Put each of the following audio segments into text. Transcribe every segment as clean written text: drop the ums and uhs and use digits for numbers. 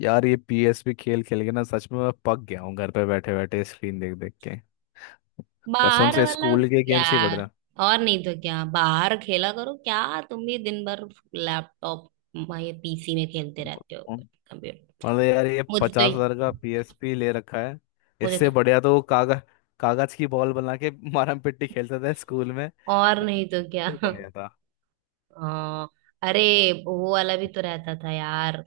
यार ये पीएसपी खेल खेल के ना, सच में मैं पक गया हूँ घर पे बैठे बैठे स्क्रीन देख देख के। कसम बाहर से वाला स्कूल के गेम से ही यार। बढ़िया। और नहीं तो क्या, बाहर खेला करो क्या तुम भी दिन भर? लैपटॉप, ये पीसी में खेलते रहते हो, कंप्यूटर। मतलब यार, ये मुझे 50,000 तो का पीएसपी ले रखा है, मुझे इससे तो, बढ़िया तो वो कागज, कागज की बॉल बना के मारम पिट्टी खेलते थे स्कूल में। और वो नहीं तो क्या। तो बढ़िया था। आ, अरे वो वाला भी तो रहता था यार,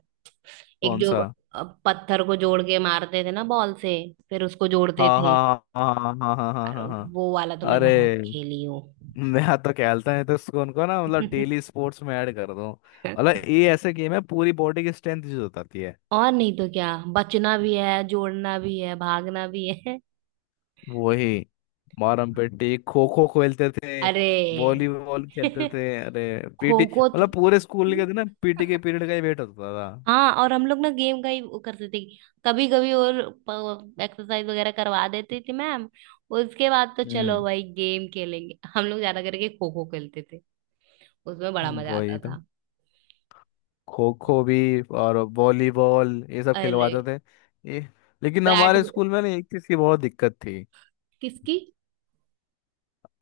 एक कौन जो सा? पत्थर को जोड़ के मारते थे ना बॉल से, फिर उसको जोड़ते हाँ थे। हाँ हाँ हाँ हाँ हाँ हाँ अरे हाँ हाँ। हाँ। वो वाला तो मैं अरे बहुत खेली हूँ। मैं तो खेलता है तो उसको उनको ना, मतलब डेली स्पोर्ट्स में ऐड कर दो। मतलब ये ऐसे गेम है, पूरी बॉडी की स्ट्रेंथ यूज होती है। और नहीं तो क्या। बचना भी है, जोड़ना भी है, भागना भी है। वही, मारम पेटी खो खो खेलते थे, अरे वॉलीबॉल खेलते थे। अरे पीटी, खो खो तो। मतलब पूरे स्कूल के दिन ना पीटी के पीरियड का ही वेट होता था। हाँ, और हम लोग ना गेम का ही वो करते थे, कभी कभी। और एक्सरसाइज वगैरह करवा देती थी मैम, उसके बाद तो चलो हम्म। भाई गेम खेलेंगे। हम लोग ज्यादा करके खो खो खेलते थे, उसमें बड़ा मजा आता वही तो। था। खो खो भी और वॉलीबॉल, ये सब अरे खिलवाते थे। ये, लेकिन बैट। हमारे स्कूल में ना एक चीज की बहुत दिक्कत थी। किसकी?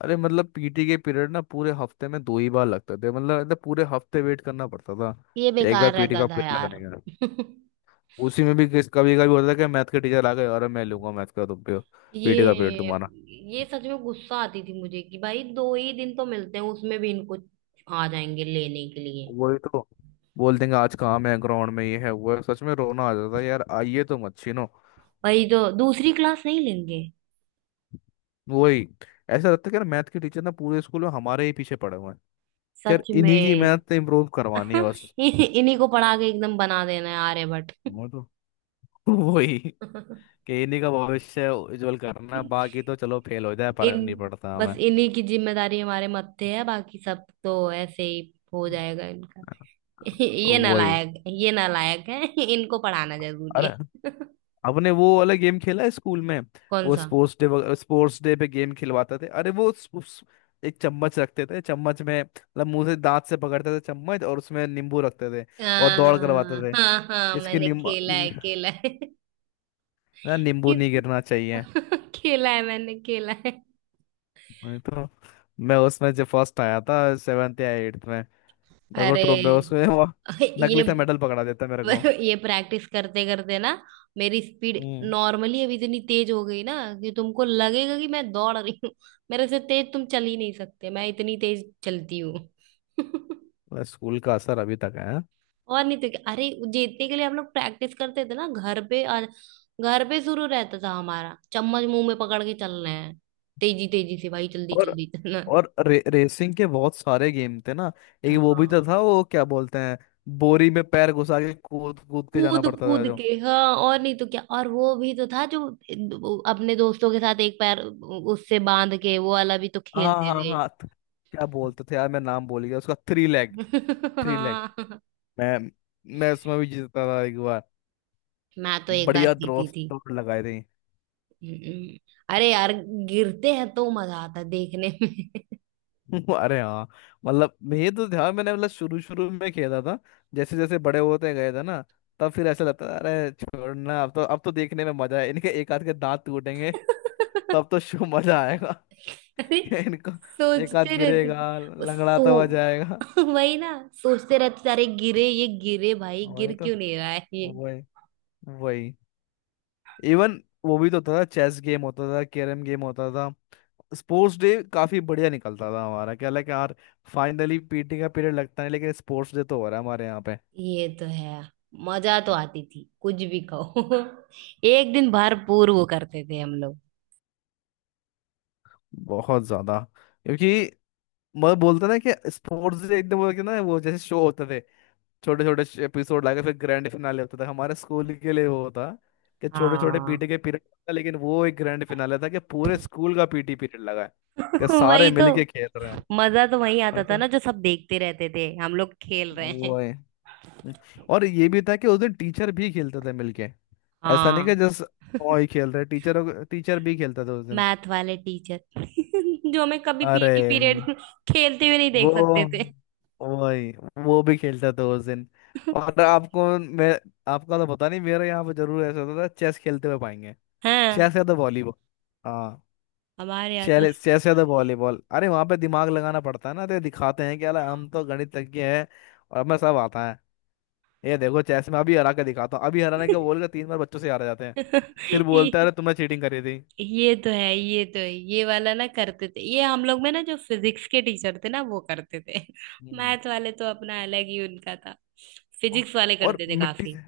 अरे मतलब पीटी के पीरियड ना पूरे हफ्ते में दो ही बार लगते थे, मतलब पूरे हफ्ते वेट करना पड़ता था ये एक बार बेकार पीटी रहता का था पीरियड लगने। यार। उसी में भी किस कभी कभी होता था कि मैथ के टीचर आ गए, अरे मैं लूंगा मैथ का तुम पे, ये पीटी का पीरियड तुम्हारा। ये सच में गुस्सा आती थी मुझे कि भाई दो ही दिन तो मिलते हैं, उसमें भी इनको आ जाएंगे लेने के लिए। वही तो। बोल देंगे आज काम है ग्राउंड में, ये है वो है। सच में रोना आ जाता है यार। आइए तुम अच्छी नो। भाई तो दूसरी क्लास नहीं लेंगे? वही। ऐसा लगता है कि यार मैथ के टीचर ना पूरे स्कूल में हमारे ही पीछे पड़े हुए हैं कि यार सच में। इन्हीं की मैथ इम्प्रूव करवानी है बस। इन्हीं को पढ़ा के एकदम बना देना है आर्यभट्ट। वो तो। वही, कि इन्हीं का भविष्य उज्जवल करना है, बाकी तो चलो फेल हो जाए, फर्क इन, नहीं पड़ता बस हमें। इन्हीं की जिम्मेदारी हमारे मत्थे है, बाकी सब तो ऐसे ही हो जाएगा इनका। ये वही। नालायक, ये नालायक है, इनको पढ़ाना जरूरी अरे है। आपने वो वाला गेम खेला है स्कूल में? कौन वो सा? स्पोर्ट्स डे, स्पोर्ट्स डे पे गेम खिलवाते थे। अरे वो एक चम्मच रखते थे, चम्मच में मतलब मुंह से दांत से पकड़ते थे चम्मच और उसमें नींबू रखते थे, और दौड़ करवाते थे। हाँ हाँ, इसके मैंने नींबू, खेला है, खेला है। ना नींबू नहीं किस- गिरना चाहिए, खेला है, मैंने खेला है। नहीं तो। मैं उसमें जब फर्स्ट आया था सेवेंथ या एट्थ में, मेरे को ट्रॉफी अरे उसमें वो ये नकली सा मेडल पकड़ा देता मेरे को। ये प्रैक्टिस करते करते ना मेरी स्पीड हम्म। नॉर्मली अब इतनी तेज हो गई ना कि तुमको लगेगा कि मैं दौड़ रही हूँ। मेरे से तेज तुम चल ही नहीं सकते, मैं इतनी तेज चलती हूँ। स्कूल का असर अभी तक है। और नहीं तो क्या। अरे जीतने के लिए हम लोग प्रैक्टिस करते थे ना घर पे, और घर पे शुरू रहता था हमारा, चम्मच मुंह में पकड़ के चलना है, तेजी तेजी से भाई जल्दी और जल्दी चलना है। रेसिंग के बहुत सारे गेम थे ना। एक वो भी तो हाँ, था, वो क्या बोलते हैं, बोरी में पैर घुसा के कूद कूद के जाना कूद पड़ता था कूद जो। के। हाँ, और नहीं तो क्या। और वो भी तो था जो, वो अपने दोस्तों के साथ एक पैर उससे बांध के, वो वाला भी तो हाँ खेलते हाँ थे। हाँ। क्या बोलते थे यार, मैं नाम भूल गया उसका, थ्री लेग, थ्री लेग। हाँ, मैं मैं उसमें भी जीतता था एक बार, मैं तो एक बार बढ़िया जीती दोस्त थी। दौड़ लगाए थे। हम्म। अरे यार, गिरते हैं तो मजा आता है देखने में। अरे हाँ। मतलब ये तो ध्यान मैंने मतलब शुरू शुरू में खेला था, जैसे जैसे बड़े होते गए थे ना तब फिर ऐसा लगता था, अरे छोड़ना, अब तो देखने में मजा है, इनके एक आध के दांत टूटेंगे तब तो शो मजा आएगा। अरे इनको एक हाथ सोचते रहते गिरेगा, थे, लंगड़ाता हुआ जाएगा। वही ना, सोचते रहते थे, अरे गिरे, ये गिरे, भाई गिर वही तो। क्यों नहीं रहा है ये। वही। वही। इवन वो भी तो था, चेस गेम होता था, कैरम गेम होता था। स्पोर्ट्स डे काफी बढ़िया निकलता था हमारा, क्या लगा कि यार फाइनली पीटी का पीरियड लगता है, लेकिन स्पोर्ट्स डे तो हो रहा है हमारे यहाँ पे। ये तो है। मजा तो आती थी कुछ भी कहो। एक दिन भरपूर वो करते थे हम लोग। बहुत ज्यादा। क्योंकि मैं बोलता ना कि स्पोर्ट्स डे एकदम वो कि ना, वो जैसे शो होते थे छोटे छोटे एपिसोड लाके फिर ग्रैंड फिनाले होता था, हमारे स्कूल के लिए वो होता कि छोटे छोटे हाँ। पीटी के पीरियड था, लेकिन वो एक ग्रैंड फिनाले था कि पूरे स्कूल का पीटी पीरियड लगा है, कि सारे वही तो। मिलके खेल रहे हैं। मजा तो वही आता वही था तो। ना, जो सब देखते रहते थे हम लोग खेल रहे हैं। वो है। और ये भी था कि उस दिन टीचर भी खेलते थे मिलके, ऐसा नहीं हाँ। कि जस्ट ओ ही खेल रहे, टीचर टीचर भी खेलता था उस दिन। मैथ वाले टीचर जो हमें कभी अरे पीटी पीरियड खेलते हुए नहीं वो। देख सकते थे। वही। वो भी खेलता था उस दिन। और आपको मैं, आपका तो पता नहीं, मेरे यहाँ पे जरूर ऐसा होता था, चेस खेलते हुए पाएंगे, हाँ, चेस या द वॉलीबॉल। हाँ। हमारे यहाँ तो। चेले चेस या द वॉलीबॉल, अरे वहां पे दिमाग लगाना पड़ता है ना, तो दिखाते हैं कि अरे हम तो गणितज्ञ हैं और हमें सब आता है, ये देखो चेस में अभी हरा के दिखाता हूँ, अभी हराने का बोल के तीन बार बच्चों से हार जाते हैं, फिर बोलता है ये- अरे तुमने चीटिंग करी थी। ये तो है, ये तो है। ये वाला ना करते थे ये, हम लोग में ना जो फिजिक्स के टीचर थे ना वो करते थे। हम्म। मैथ वाले तो अपना अलग ही उनका था, औ- फिजिक्स वाले और करते थे मिट्टी काफी। से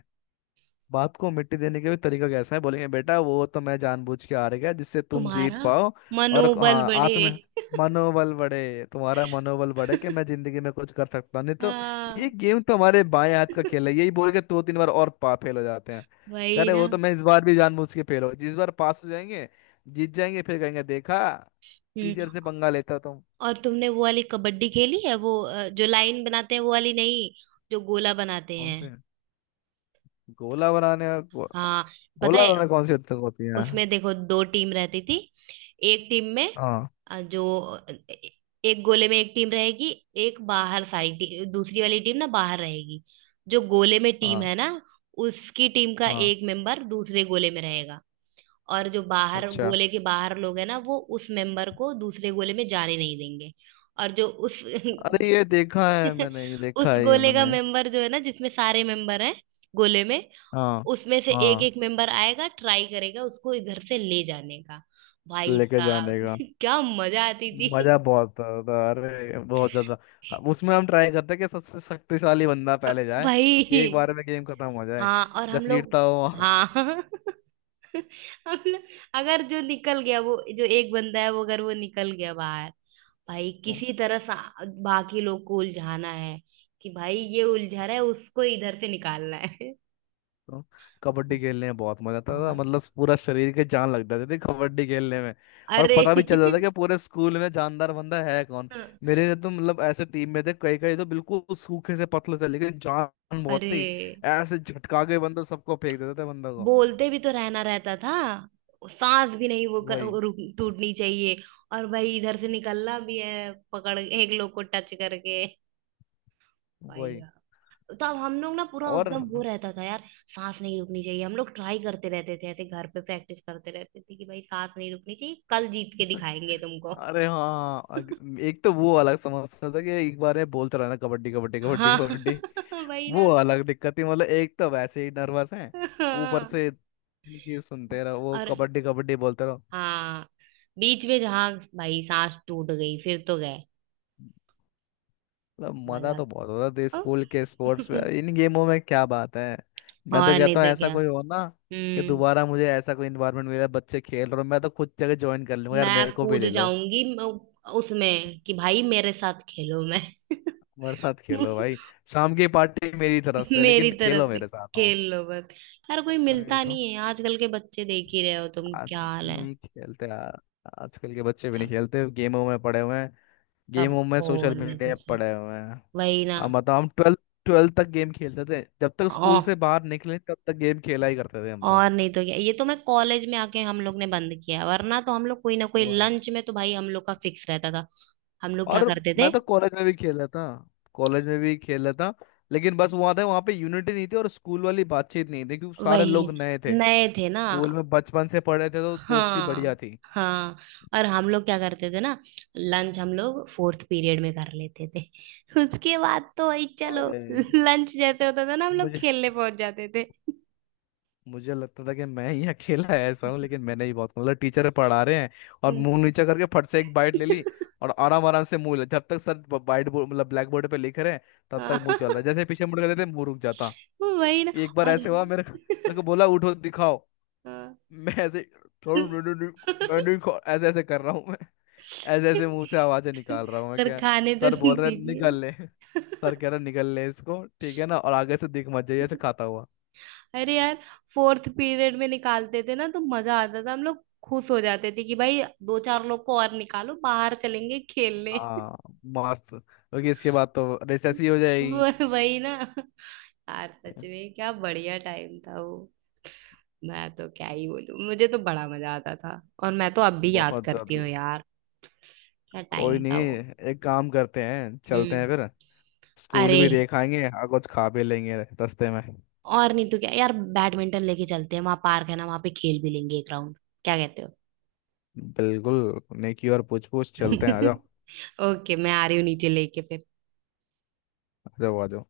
बात को मिट्टी देने के भी तरीका कैसा है, बोलेंगे बेटा वो तो मैं जानबूझ के हार गया जिससे तुम जीत तुम्हारा पाओ। और मनोबल हाँ, बढ़े। आत्म मनोबल बढ़े, तुम्हारा मनोबल बढ़े कि मैं जिंदगी में कुछ कर सकता हूँ, नहीं तो ये हाँ, गेम तो हमारे बाएं हाथ का खेल है, यही बोल के दो तीन बार और पा फेल हो जाते हैं। कह वही रहे ना। वो तो मैं इस बार भी जानबूझ के फेल हो, जिस बार पास हो जाएंगे जीत जाएंगे फिर कहेंगे देखा, हम्म। टीचर से पंगा लेता तुम। और तुमने वो वाली कबड्डी खेली है, वो जो लाइन बनाते हैं वो वाली नहीं, जो गोला बनाते कौन हैं। से? गोला बनाने, हाँ, पता गोला है। बनाने कौन सी हद तक होती है? उसमें देखो दो टीम रहती थी, एक टीम में, हाँ जो एक गोले में एक टीम रहेगी, एक बाहर, दूसरी वाली टीम ना बाहर रहेगी। जो गोले में टीम हाँ है ना, उसकी टीम का हाँ। एक मेंबर दूसरे गोले में रहेगा। और जो बाहर, अच्छा, गोले के बाहर लोग हैं ना, वो उस मेंबर को दूसरे गोले में जाने नहीं देंगे। और जो उस अरे ये देखा है मैंने, ये देखा उस है ये गोले का मैंने। मेंबर जो है ना, जिसमें सारे मेंबर हैं गोले में, हाँ उसमें से एक हाँ। एक मेंबर आएगा, ट्राई करेगा उसको इधर से ले जाने का। भाई लेके जाने साहब का क्या मजा आती थी। मजा बहुत आता, अरे बहुत ज्यादा। अब उसमें हम ट्राई करते हैं कि सबसे शक्तिशाली बंदा पहले जाए, कि एक भाई। बार में गेम खत्म हो जाए, हाँ, और हम लोग, घसीटता हो। हाँ हम लोग, अगर जो निकल गया वो, जो एक बंदा है, वो अगर वो निकल गया बाहर, भाई किसी तरह सा बाकी लोग को उलझाना है, कि भाई ये उलझा रहा है, उसको इधर से निकालना है। तो कबड्डी खेलने में बहुत मजा आता था, बहुत। मतलब पूरा शरीर के जान लग जाती थी कबड्डी खेलने में, और अरे पता भी चल जाता था कि पूरे स्कूल में जानदार बंदा है कौन। मेरे तो मतलब ऐसे टीम में थे, कई कई तो बिल्कुल सूखे से पतले थे लेकिन जान बहुत अरे थी, ऐसे झटका के बंदा सबको फेंक देता था बंदा को। बोलते भी तो रहना रहता था, सांस भी नहीं, वो क- वही। रुक टूटनी चाहिए। और भाई इधर से निकलना भी है, पकड़ एक लोग को टच करके। भाई वही। साहब, तो अब हम लोग ना पूरा और एकदम वो रहता था यार। सांस नहीं रुकनी चाहिए, हम लोग ट्राई करते रहते थे, ऐसे घर पे प्रैक्टिस करते रहते थे कि भाई सांस नहीं रुकनी चाहिए, कल जीत के दिखाएंगे तुमको। अरे हाँ। एक तो वो अलग समस्या था कि एक बार में बोलते रहना कबड्डी कबड्डी कबड्डी हाँ। कबड्डी, भाई ना। वो अलग दिक्कत थी। मतलब एक तो वैसे ही नर्वस है, ऊपर हाँ। से इनकी सुनते रहो, वो और कबड्डी कबड्डी बोलते रहो। हाँ, बीच में जहाँ भाई सांस टूट गई, फिर तो गए। मतलब मजा मजा। तो बहुत होता था हाँ। स्कूल के स्पोर्ट्स में, इन गेमों में क्या बात है। मैं तो और नहीं कहता हूँ तो ऐसा क्या। कोई हो ना, कि हम्म। दोबारा मुझे ऐसा कोई इन्वायरमेंट मिले बच्चे खेल रहे हो, मैं तो खुद जगह ज्वाइन कर लूंगा, यार मेरे मैं को भी कूद ले लो। जाऊंगी, उसमें कि भाई मेरे साथ खेलो मैं। मेरे साथ खेलो भाई, शाम की पार्टी मेरी तरफ से, मेरी लेकिन खेलो तरफ से, मेरे साथ। हाँ। खेल लो बस। यार कोई वही। मिलता नहीं है, आजकल के बच्चे देख ही रहे हो तुम आज क्या हाल है। नहीं खेलते यार। आजकल के बच्चे भी नहीं सब। खेलते, गेमों में पड़े हुए हैं, सब गेमों में सोशल फोन में मीडिया पे घुसे। पड़े हुए हैं। वही ना। अब बताओ, हम ट्वेल्थ ट्वेल्थ तक गेम खेलते थे, जब तक ओ, स्कूल से बाहर निकले तब तक गेम खेला ही करते थे हम तो। और नहीं तो क्या, ये तो मैं कॉलेज में आके हम लोग ने बंद किया, वरना तो हम लोग कोई ना कोई वो है। लंच में तो भाई हम लोग का फिक्स रहता था। हम लोग क्या और करते मैं थे? तो कॉलेज में भी खेला था, कॉलेज में भी खेला था, लेकिन बस वो आता है वहाँ पे यूनिटी नहीं थी और स्कूल वाली बातचीत नहीं थी क्योंकि सारे वही, लोग नए थे। नए थे ना। स्कूल में बचपन से पढ़े थे तो दोस्ती बढ़िया हाँ। थी। हाँ, और हम लोग क्या करते थे ना, लंच हम लोग फोर्थ पीरियड में कर लेते थे। उसके बाद तो वही चलो, और लंच जैसे होता था ना हम लोग मुझे खेलने पहुंच जाते थे। मुझे लगता था कि मैं ही अकेला ऐसा हूँ, लेकिन मैंने ही बहुत मतलब टीचर पढ़ा रहे हैं और हम्म। मुंह नीचा करके फट से एक बाइट ले ली, और आराम आराम से मुंह, जब तक सर बाइट बोर्ड मतलब ब्लैक बोर्ड पे लिख रहे हैं तब तक हाँ, मुंह चल रहा है, जैसे पीछे मुड़ कर देते मुंह रुक जाता। वही ना। एक बार ऐसे हुआ, अरे मेरे को बोला उठो दिखाओ। हाँ। मैं ऐसे, थोड़ा मैंने नहीं नहीं- मैं नहीं खा-" ऐसे ऐसे कर रहा हूँ मैं, ऐसे ऐसे मुंह से आवाजें निकाल रहा हूँ मैं सर क्या। खाने तो सर बोल रहे दीजिए। निकल ले, सर कह रहे निकल ले इसको, ठीक है ना, और आगे से दिख मत जाइए ऐसे खाता हुआ। अरे यार, फोर्थ पीरियड में निकालते थे ना तो मजा आता था, हम लोग खुश हो जाते थे कि भाई दो चार लोग को और निकालो, बाहर चलेंगे खेलने। हाँ मस्त, क्योंकि इसके बाद तो रिसेस ही हो जाएगी। वो- वही ना। यार सच में क्या बढ़िया टाइम था वो। मैं तो क्या ही बोलूं, मुझे तो बड़ा मजा आता था और मैं तो अब भी याद बहुत करती ज्यादा। हूँ यार, क्या कोई टाइम नहीं, था वो। एक काम करते हैं चलते हम्म। हैं फिर, स्कूल अरे, भी देख आएंगे और कुछ खा भी लेंगे रास्ते में। और नहीं तो क्या यार, बैडमिंटन लेके चलते हैं, वहां पार्क है ना, वहां पे खेल भी लेंगे एक राउंड, क्या कहते हो। बिल्कुल, नेकी और पूछ पूछ, चलते हैं आ जाओ। ओके, मैं आ रही हूँ नीचे, लेके फिर। आ जाओ आ जाओ।